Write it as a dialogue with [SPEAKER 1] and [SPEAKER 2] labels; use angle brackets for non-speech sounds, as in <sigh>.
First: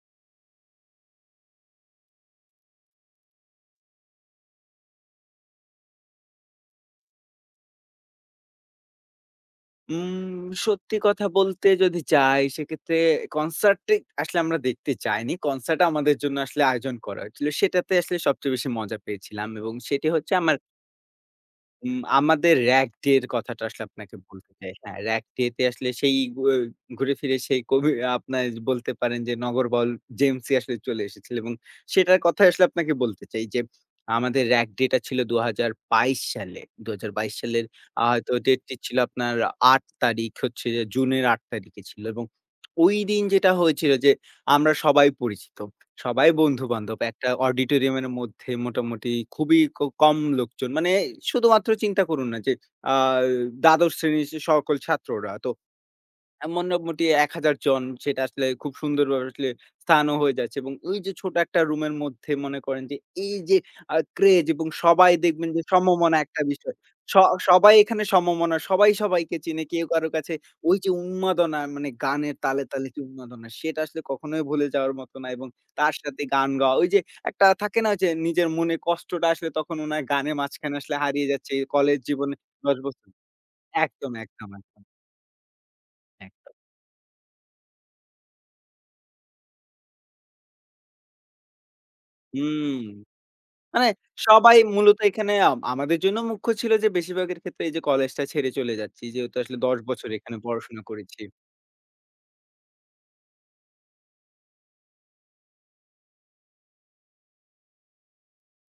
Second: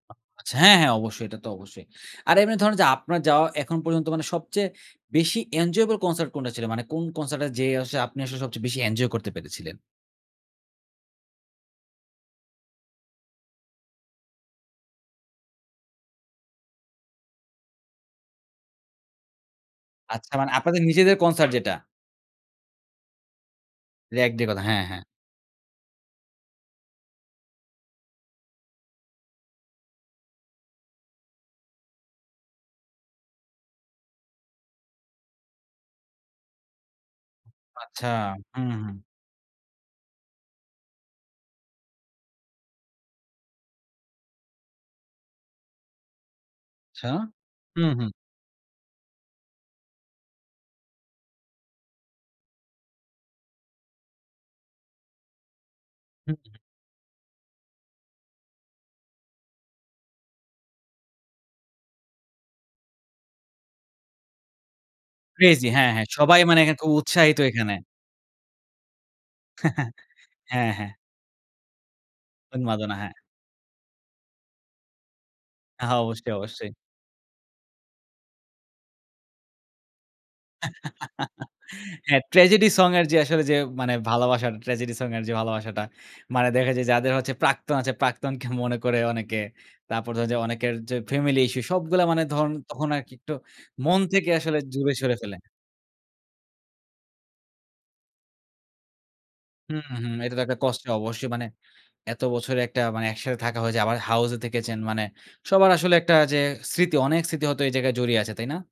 [SPEAKER 1] আচ্ছা, হ্যাঁ, হ্যাঁ, অবশ্যই এটা তো অবশ্যই। আর এমনি ধরেন যে, আপনার যাওয়া এখন পর্যন্ত মানে সবচেয়ে বেশি এনজয়েবল কনসার্ট কোনটা ছিল? মানে কোন কনসার্ট এ যে, আপনি আসলে সবচেয়ে বেশি এনজয় করতে পেরেছিলেন?
[SPEAKER 2] উম সত্যি কথা বলতে যদি চাই, সেক্ষেত্রে কনসার্টটা আসলে আমরা দেখতে চাইনি। কনসার্টটা আমাদের জন্য আসলে আয়োজন করা হয়েছিল। সেটাতে আসলে সবচেয়ে বেশি মজা পেয়েছিলাম। এবং সেটি
[SPEAKER 1] আচ্ছা,
[SPEAKER 2] হচ্ছে
[SPEAKER 1] মানে
[SPEAKER 2] আমার
[SPEAKER 1] আপনাদের নিজেদের কনসার্ট যেটা?
[SPEAKER 2] উম আমাদের র‍্যাগ ডে এর কথাটা আসলে আপনাকে
[SPEAKER 1] র‍্যাগ ডের
[SPEAKER 2] বলতে
[SPEAKER 1] কথা,
[SPEAKER 2] চাই।
[SPEAKER 1] হ্যাঁ,
[SPEAKER 2] হ্যাঁ,
[SPEAKER 1] হ্যাঁ।
[SPEAKER 2] র‍্যাগ ডে তে আসলে সেই উ ঘুরে ফিরে সেই কবি আপনারা বলতে পারেন যে, নগর বাউল জেমসই আসলে চলে এসেছিল। এবং সেটার কথায় আসলে আপনাকে বলতে চাই যে, আমাদের রাগ ডেটা ছিল ২০২২ সালে। ২০২২ সালের আ
[SPEAKER 1] আচ্ছা
[SPEAKER 2] হয়তো
[SPEAKER 1] হু,
[SPEAKER 2] ডেট টি ছিল
[SPEAKER 1] হুম।
[SPEAKER 2] আপনার ৮ তারিখ হচ্ছে জুনের ৮ তারিখে ছিল এবং ওই দিন যেটা হয়েছিল যে, আমরা সবাই পরিচিত। সবাই বন্ধু-বান্ধব
[SPEAKER 1] আচ্ছা,
[SPEAKER 2] একটা
[SPEAKER 1] হুম,
[SPEAKER 2] অডিটোরিয়ামের
[SPEAKER 1] হুম।
[SPEAKER 2] মধ্যে মোটামুটি খুবই ক কম লোকজন মানে শুধুমাত্র চিন্তা করুন না যে, আ ১২তম শ্রেণীর সকল ছাত্ররা তো
[SPEAKER 1] হুম,
[SPEAKER 2] এ
[SPEAKER 1] হুম।
[SPEAKER 2] মোটামুটি ১000 জন সেটা আসলে খুব সুন্দরভাবে আসলে স্থানও হয়ে যাচ্ছে, এবং ওই যে, ছোট একটা রুমের মধ্যে মনে করেন যে, এই যে, আ ক্রেজ এবং সবাই দেখবেন যে,
[SPEAKER 1] ক্রেজি হ্যাঁ, হ্যাঁ,
[SPEAKER 2] সমমনা
[SPEAKER 1] সবাই
[SPEAKER 2] একটা
[SPEAKER 1] মানে
[SPEAKER 2] বিষয়।
[SPEAKER 1] খুব
[SPEAKER 2] শ
[SPEAKER 1] উৎসাহিত
[SPEAKER 2] সবাই
[SPEAKER 1] এখানে।
[SPEAKER 2] এখানে সমমনা সবাই, সবাইকে চিনে কেউ
[SPEAKER 1] <chuckles>
[SPEAKER 2] কারো কাছে
[SPEAKER 1] হ্যাঁ,
[SPEAKER 2] ওই যে,
[SPEAKER 1] হ্যাঁ।
[SPEAKER 2] উন্মাদনা মানে গানের তালে, তালে
[SPEAKER 1] উন্মাদনা
[SPEAKER 2] যে,
[SPEAKER 1] হ্যাঁ।
[SPEAKER 2] উন্মাদনা। সেটা আসলে কখনোই ভুলে যাওয়ার মতো না এবং তার
[SPEAKER 1] হ্যাঁ,
[SPEAKER 2] সাথে
[SPEAKER 1] অবশ্যই,
[SPEAKER 2] গান
[SPEAKER 1] অবশ্যই।
[SPEAKER 2] গাওয়া। ঐ যে, একটা থাকে না? যে, নিজের মনে কষ্টটা আসলে তখন মনে হয় গানের মাঝখানে আসলে হারিয়ে
[SPEAKER 1] <chuckles>
[SPEAKER 2] যাচ্ছে কলেজ
[SPEAKER 1] হ্যাঁ,
[SPEAKER 2] জীবনে
[SPEAKER 1] ট্র্যাজেডি
[SPEAKER 2] ১০
[SPEAKER 1] সং এর
[SPEAKER 2] বছর
[SPEAKER 1] যে, আসলে যে, মানে
[SPEAKER 2] একদম,
[SPEAKER 1] ভালোবাসা,
[SPEAKER 2] একদম, একদম।
[SPEAKER 1] ট্র্যাজেডি এর যে, ভালোবাসাটা মানে
[SPEAKER 2] একদম।
[SPEAKER 1] দেখা যায় যাদের হচ্ছে প্রাক্তন আছে, প্রাক্তনকে মনে করে অনেকে। তারপর ধরেন যে, অনেকের যে, ফ্যামিলি ইস্যু সবগুলা মানে ধরুন
[SPEAKER 2] হুম,
[SPEAKER 1] তখন আরকি একটু
[SPEAKER 2] মানে
[SPEAKER 1] মন থেকে আসলে
[SPEAKER 2] সবাই
[SPEAKER 1] দূরে
[SPEAKER 2] মূলত
[SPEAKER 1] সরে
[SPEAKER 2] এখানে
[SPEAKER 1] ফেলে।
[SPEAKER 2] আম আমাদের জন্য মুখ্য ছিল যে, বেশিরভাগের ক্ষেত্রে এই যে, কলেজটা ছেড়ে চলে যাচ্ছি। যেহেতু আসলে ১০
[SPEAKER 1] হুম,
[SPEAKER 2] বছর
[SPEAKER 1] হুম, এটা
[SPEAKER 2] এখানে
[SPEAKER 1] তো একটা
[SPEAKER 2] পড়াশোনা
[SPEAKER 1] কষ্ট
[SPEAKER 2] করেছি।
[SPEAKER 1] অবশ্যই মানে এত বছরে একটা মানে একসাথে থাকা হয়েছে আবার হাউস এ থেকেছেন। মানে সবার আসলে একটা যে, স্মৃতি অনেক স্মৃতি হয়তো এই জায়গায় জড়িয়ে আছে। তাই না?